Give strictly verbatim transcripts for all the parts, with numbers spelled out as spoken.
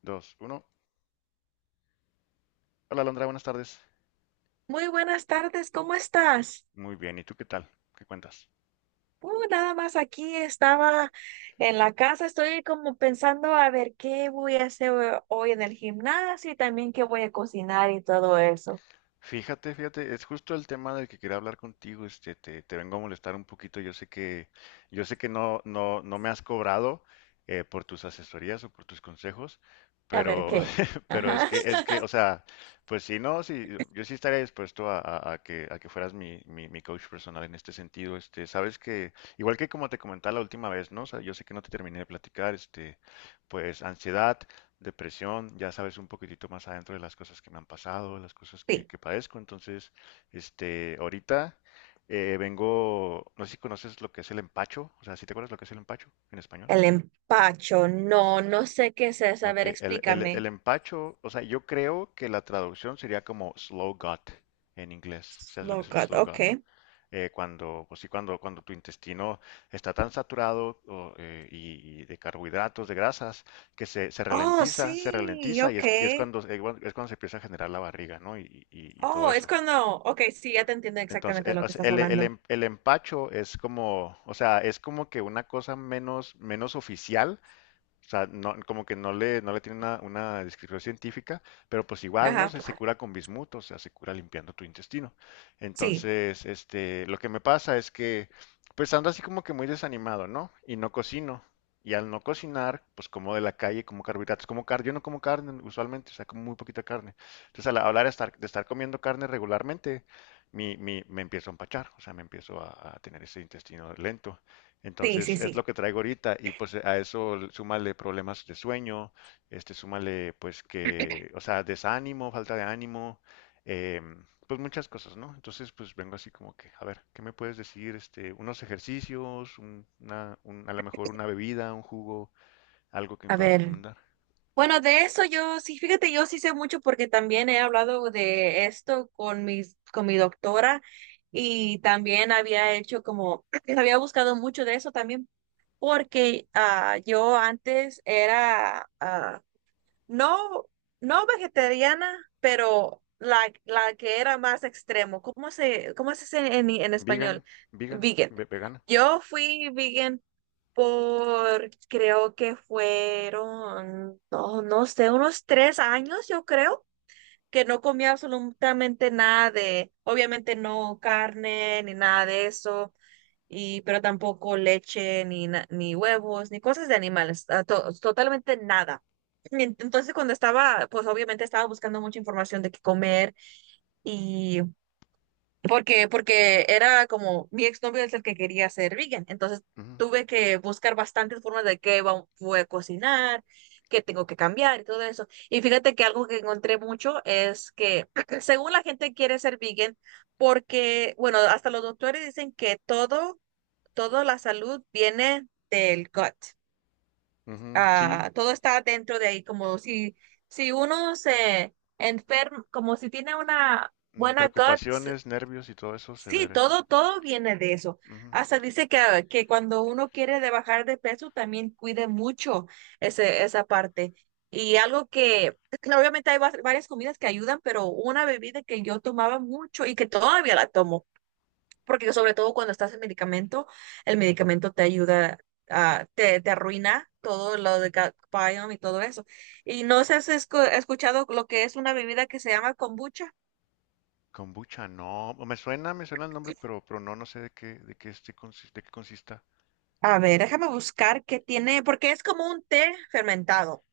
Dos, uno. Hola, Alondra, buenas tardes. Muy buenas tardes, ¿cómo estás? Muy bien, ¿y tú qué tal? ¿Qué cuentas? Uh, nada más aquí estaba en la casa, estoy como pensando a ver qué voy a hacer hoy en el gimnasio y también qué voy a cocinar y todo eso. Fíjate, fíjate, es justo el tema del que quería hablar contigo. Este, te, te vengo a molestar un poquito. Yo sé que, yo sé que no, no, no me has cobrado eh, por tus asesorías o por tus consejos, A ver pero, qué. pero es Ajá. que, es que, o sea, pues si no, sí, yo sí estaría dispuesto a, a- a que, a que fueras mi, mi, mi coach personal en este sentido. Este, sabes que, igual que como te comentaba la última vez, ¿no? O sea, yo sé que no te terminé de platicar, este, pues ansiedad, depresión, ya sabes un poquitito más adentro de las cosas que me han pasado, las cosas que, Sí, que padezco. Entonces, este, ahorita eh, vengo, no sé si conoces lo que es el empacho, o sea, ¿si te acuerdas lo que es el empacho en español? el empacho, no, no sé qué es eso. A Ok, ver, el, el- el explícame. empacho, o sea, yo creo que la traducción sería como slow gut en inglés. ¿Sabes lo que Slow es el cut, slow ok. gut, no? Eh, cuando, pues sí, cuando, cuando tu intestino está tan saturado o, eh, y, y de carbohidratos, de grasas, que se, se Oh, ralentiza, se sí, ralentiza y ok. es, y es cuando, es cuando es cuando se empieza a generar la barriga, ¿no? Y, y- y todo Oh, es eso. cuando, ok, sí, ya te entiendo Entonces, exactamente eh, lo o que sea, estás el, el hablando. em- el empacho es como, o sea, es como que una cosa menos, menos oficial. O sea, no, como que no le, no le tiene una, una descripción científica, pero pues igual, ¿no? Ajá, Se, se cura con bismuto, o sea, se cura limpiando tu intestino. sí, Entonces, este, lo que me pasa es que, pues ando así como que muy desanimado, ¿no? Y no cocino. Y al no cocinar, pues como de la calle, como carbohidratos, como carne. Yo no como carne usualmente, o sea, como muy poquita carne. Entonces, al hablar de estar, de estar comiendo carne regularmente, mi, mi- me empiezo a empachar, o sea, me empiezo a, a tener ese intestino lento. sí, Entonces sí, es lo sí. que traigo ahorita, y pues a eso l- súmale problemas de sueño, este, súmale pues que, o sea, desánimo, falta de ánimo, em, pues muchas cosas, ¿no? Entonces pues vengo así como que, a ver, ¿qué me puedes decir? Este, unos ejercicios, un- una, un- a lo mejor una bebida, un jugo, algo que me A puedas ver. recomendar. Bueno, de eso yo sí, fíjate, yo sí sé mucho porque también he hablado de esto con mis, con mi doctora y también había hecho como, había buscado mucho de eso también porque ah, yo antes era, ah, no, no vegetariana, pero la, la que era más extremo. ¿Cómo se, cómo se dice en, en Vegan, español? vegan, Vegan. ve- vegana. Yo fui vegan por, creo que fueron, no, no sé, unos tres años, yo creo, que no comía absolutamente nada de, obviamente no carne ni nada de eso y pero tampoco leche, ni, na- ni huevos, ni cosas de animales, ah, to- totalmente nada. Y entonces cuando estaba, pues obviamente estaba buscando mucha información de qué comer y porque, porque era como mi exnovio es el que quería ser vegan, entonces Ujú, tuve que buscar bastantes formas de qué va- voy a cocinar, qué tengo que cambiar y todo eso. Y fíjate que algo que encontré mucho es que según la gente quiere ser vegan, porque, bueno, hasta los doctores dicen que todo toda la salud viene del gut. ujú, sí. Ah, todo está dentro de ahí, como si, si uno se enferma, como si tiene una Mm, buena gut, s- preocupaciones, nervios y todo eso se sí, ve. todo, todo viene de eso. Hasta dice que, ah, que cuando uno quiere de bajar de peso, también cuide mucho ese, esa parte. Y algo que, claro, obviamente hay va- varias comidas que ayudan, pero una bebida que yo tomaba mucho y que todavía la tomo porque sobre todo cuando estás en medicamento, el medicamento te ayuda a, te, te arruina todo lo de gut biome y todo eso. Y no sé si has escu- escuchado lo que es una bebida que se llama kombucha. Kombucha, no, me suena, me suena el nombre, pero, pero no, no sé de qué, de qué este consi- de qué consista. A ver, déjame buscar qué tiene, porque es como un té fermentado.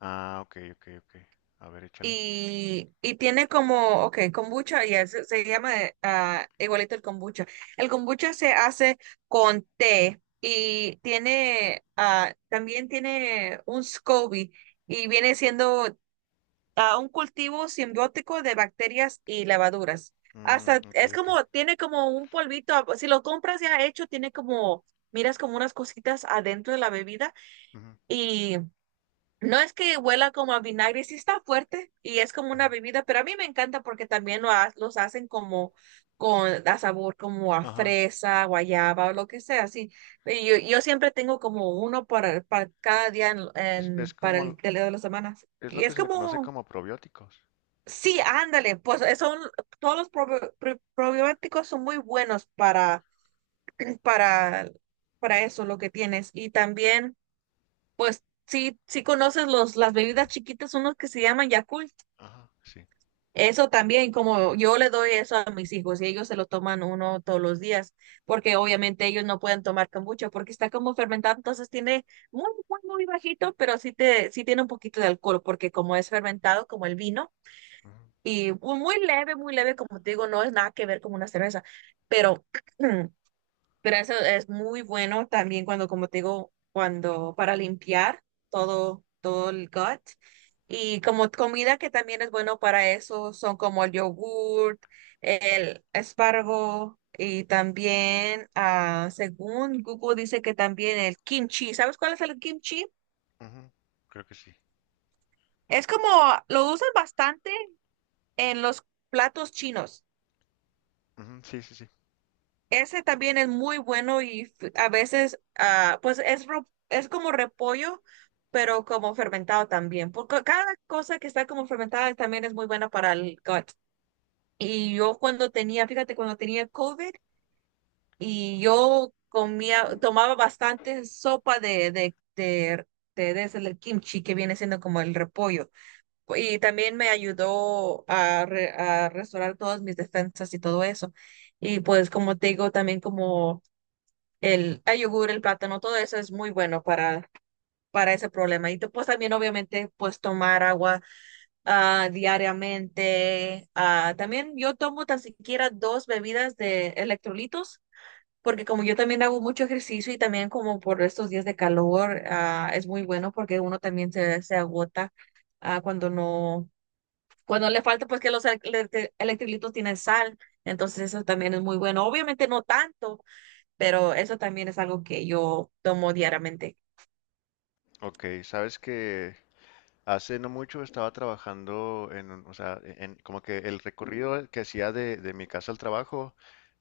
Ah, ok, ok, ok. A ver, échale. Y, y tiene como, ok, kombucha, ya se, se llama eh, ah, igualito el kombucha. El kombucha se hace con té y tiene, ah, también tiene un SCOBY y viene siendo a un cultivo simbiótico de bacterias y levaduras. Mm, Hasta ok, es ok. como, tiene como un polvito, a- si lo compras ya hecho, tiene como, miras como unas cositas adentro de la bebida Ujú, y no es que huela como a vinagre, sí está fuerte y es como ujú. una bebida, pero a mí me encanta porque también lo ha- los hacen como con a sabor como a Ajá. fresa, guayaba o lo que sea, así. Y Yo, yo siempre tengo como uno para, para cada día en, Es, en- es para como, el de la semana. es lo Y que es se le conoce como como probióticos. sí, ándale, pues eh, son todos los probi- pro- probióticos son muy buenos para para para eso lo que tienes y también pues sí sí conoces los las bebidas chiquitas unos que se llaman Yakult. Ajá, sí. Eso también como yo le doy eso a mis hijos y ellos se lo toman uno todos los días porque obviamente ellos no pueden tomar kombucha porque está como fermentado, entonces tiene muy muy muy bajito, pero sí te sí tiene un poquito de alcohol porque como es fermentado como el vino. Ujú, Y mu- muy leve, muy leve, como te digo, no es nada que ver con una cerveza, pero, pero eso es muy bueno también cuando, como te digo, cuando para limpiar todo, todo el gut. Y como comida que también es bueno para eso, son como el yogurt, el espárrago y también, ah, según Google dice que también el kimchi. ¿Sabes cuál es el kimchi? ujú. Creo que sí. Es como, lo usan bastante en los platos chinos. Ujú, sí, sí, sí. Ese también es muy bueno y f- a veces, ah, pues es, ro- es como repollo, pero como fermentado también, porque cada cosa que está como fermentada también es muy buena para el gut. Y yo cuando tenía, fíjate, cuando tenía COVID y yo comía, tomaba bastante sopa de, de, de, de, de ese, el kimchi que viene siendo como el repollo. Y también me ayudó a, re- a restaurar todas mis defensas y todo eso. Y pues como te digo, también como el, el yogur, el plátano, todo eso es muy bueno para, para ese problema. Y te- pues también obviamente pues tomar agua ah, diariamente. Ah, también yo tomo tan siquiera dos bebidas de electrolitos, porque como yo también hago mucho ejercicio y también como por estos días de calor, ah, es muy bueno porque uno también se, se agota ah, cuando no, cuando le falta pues que los electri- electrolitos tienen sal. Entonces eso también es muy bueno. Obviamente no tanto, pero eso también es algo que yo tomo diariamente. Ok, sabes que hace no mucho estaba trabajando en, un- o sea, e-, en- como que el recorrido que hacía de, de mi casa al trabajo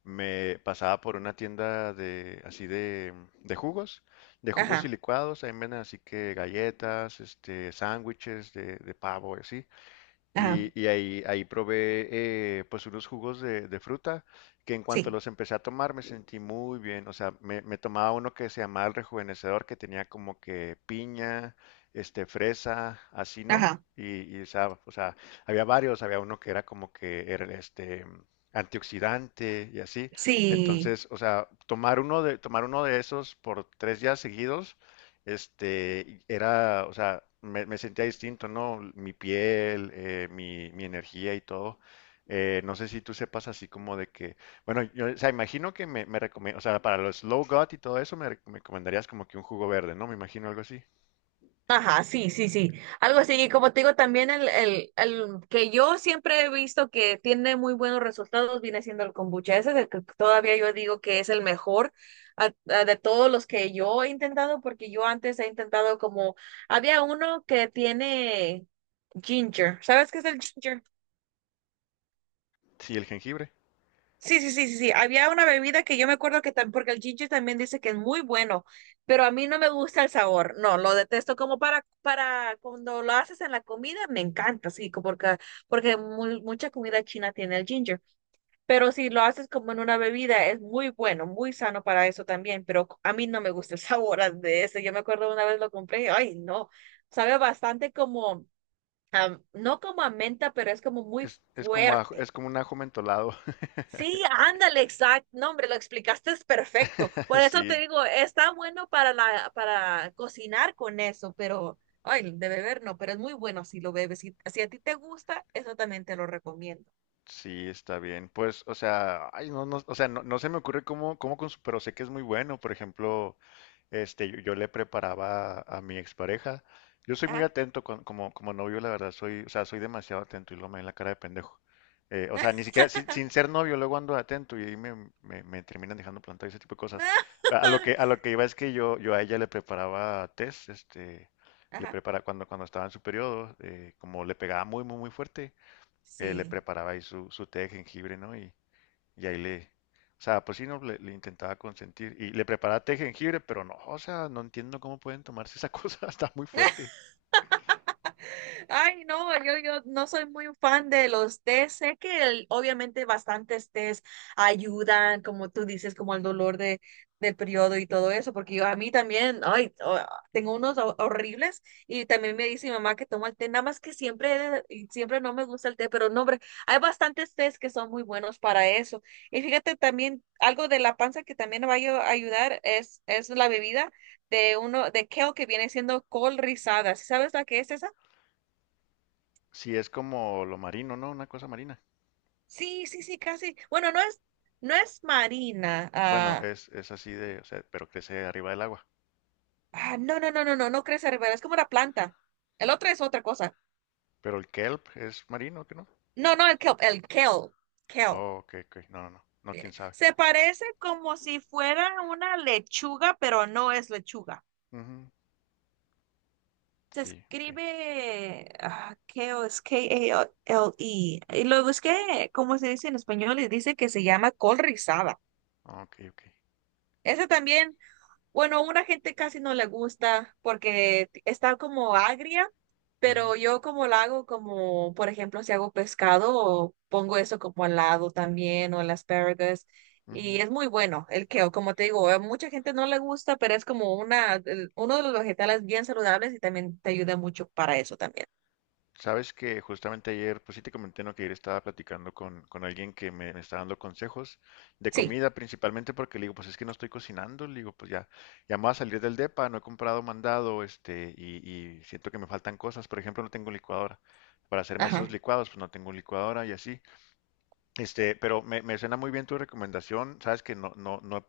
me pasaba por una tienda de así de, de jugos, de jugos y Ajá, licuados. Ahí venden así que galletas, este, sándwiches de, de pavo y así. ajá, Y, y ahí, ahí probé eh, pues unos jugos de, de fruta que en cuanto sí, los empecé a tomar me sentí muy bien. O sea, me, me tomaba uno que se llamaba el rejuvenecedor, que tenía como que piña, este, fresa, así, ¿no? ajá, Y, y sa- o sea, había varios, había uno que era como que era este antioxidante y así. sí, Entonces, o sea, tomar uno de, tomar uno de esos por tres días seguidos, este, era, o sea, me, me sentía distinto, ¿no? Mi piel, eh, mi, mi energía y todo. Eh, no sé si tú sepas así como de que, bueno, yo, o sea, imagino que me, me recome- o sea, para los slow gut y todo eso me, re- me recomendarías como que un jugo verde, ¿no? Me imagino algo así. ajá, sí, sí, sí. Algo así, y como te digo, también el, el, el que yo siempre he visto que tiene muy buenos resultados viene siendo el kombucha. Ese es el que todavía yo digo que es el mejor. A- a- de todos los que yo he intentado, porque yo antes he intentado como, había uno que tiene ginger, ¿sabes qué es el ginger? Sí, el jengibre. Sí, sí, sí, sí, sí. Había una bebida que yo me acuerdo que también, porque el ginger también dice que es muy bueno, pero a mí no me gusta el sabor. No, lo detesto como para, para cuando lo haces en la comida, me encanta, sí, como porque, porque mu- mucha comida china tiene el ginger. Pero si lo haces como en una bebida, es muy bueno, muy sano para eso también, pero a mí no me gusta el sabor a- de ese. Yo me acuerdo una vez lo compré, y, ay, no, sabe bastante como, a- no como a menta, pero es como muy Es, es como ajo- fuerte. es como un ajo mentolado. Sí, ándale, exacto. No, hombre, lo explicaste es perfecto. Por eso Sí, te digo, está bueno para la, para cocinar con eso, pero, ay, de beber no, pero es muy bueno si lo bebes. Si, si a ti te gusta, eso también te lo recomiendo. sí, está bien. Pues, o sea, ay, no, no, o sea, no, no se me ocurre cómo, cómo con su- pero sé que es muy bueno. Por ejemplo, este, yo, yo le preparaba a mi expareja. Yo soy muy Ajá. atento con- como, como novio, la verdad, soy, o sea, soy demasiado atento y lo me ven la cara de pendejo. Eh, o sea, ni siquiera, sin, sin ser novio, luego ando atento y ahí me, me, me terminan dejando plantado y ese tipo de cosas. A a lo que, a lo que iba es que yo, yo a ella le preparaba test, este, le Ajá. preparaba cuando, cuando estaba en su periodo, eh, como le pegaba muy, muy, muy fuerte. Eh, le Sí. preparaba ahí su, su té de jengibre, ¿no? Y, y ahí le, o sea, pues sí, no, le, le intentaba consentir. Y le preparaba té de jengibre, pero no, o sea, no entiendo cómo pueden tomarse esa cosa, está muy fuerte. Ay, no, yo, yo no soy muy fan de los tés. Sé que el- obviamente bastantes tés ayudan, como tú dices, como el dolor de, del periodo y todo eso, porque yo a mí también, ay, oh, tengo unos ho- horribles y también me dice mi mamá que toma el té, nada más que siempre, y siempre no me gusta el té, pero no, hombre, hay bastantes tés que son muy buenos para eso. Y fíjate también, algo de la panza que también va a ayu- ayudar es, es la bebida de uno, de kale que viene siendo col rizada. ¿Sí sabes la que es esa? ¿Si es como lo marino, no? Una cosa marina. Sí, sí, sí, casi. Bueno, no es, no es marina. Bueno, Ah, es, es así de, o sea, pero crece arriba del agua. ah, no, no, no, no, no, no crece ribera, es como una planta. El otro es otra cosa. Pero el kelp es marino, ¿qué no? No, no, el kelp, el kelp, kelp. Oh, ok, ok, no, no, no, no, quién sabe. Se parece como si fuera una lechuga, pero no es lechuga. Ujú. Se Sí, ok, escribe ah, kale, es K A L E. Y lo busqué, como se dice en español, y dice que se llama col rizada. ok, ok. Ese también. Bueno, una gente casi no le gusta porque t- está como agria, Ujú, pero yo como la hago como, por ejemplo, si hago pescado, pongo eso como al lado también o el asparagus y ujú. es muy bueno el kale, como te digo, a mucha gente no le gusta, pero es como una, el- uno de los vegetales bien saludables y también te ayuda mucho para eso también. Sabes que justamente ayer, pues sí te comenté, ¿no? Que ayer estaba platicando con, con alguien que me, me está dando consejos de Sí, comida, principalmente porque le digo, pues es que no estoy cocinando, le digo, pues ya, ya me voy a salir del depa, no he comprado mandado, este, y, y siento que me faltan cosas. Por ejemplo, no tengo licuadora. Para hacerme esos ajá. licuados, pues no tengo licuadora y así. Este, pero me, me suena muy bien tu recomendación. Sabes que no, no, no,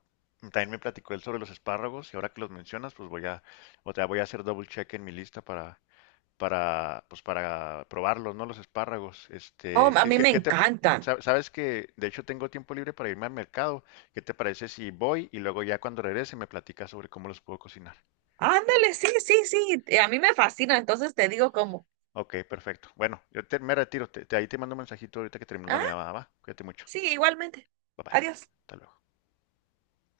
también me platicó él sobre los espárragos, y ahora que los mencionas, pues voy a, o sea, voy a hacer double check en mi lista para para, pues para probarlos, ¿no? Los espárragos. Oh, Este, a ¿qué, mí qué- me qué te, encantan. sa- sabes que de hecho tengo tiempo libre para irme al mercado? ¿Qué te parece si voy y luego ya cuando regrese me platicas sobre cómo los puedo cocinar? Ándale, sí, sí, sí, a mí me fascina, entonces te digo como, Ok, perfecto. Bueno, yo te- me retiro. Te, te- ahí te mando un mensajito ahorita que termino la ah, llamada, ¿va? Cuídate mucho. sí, igualmente. Bye bye. Adiós. Hasta luego.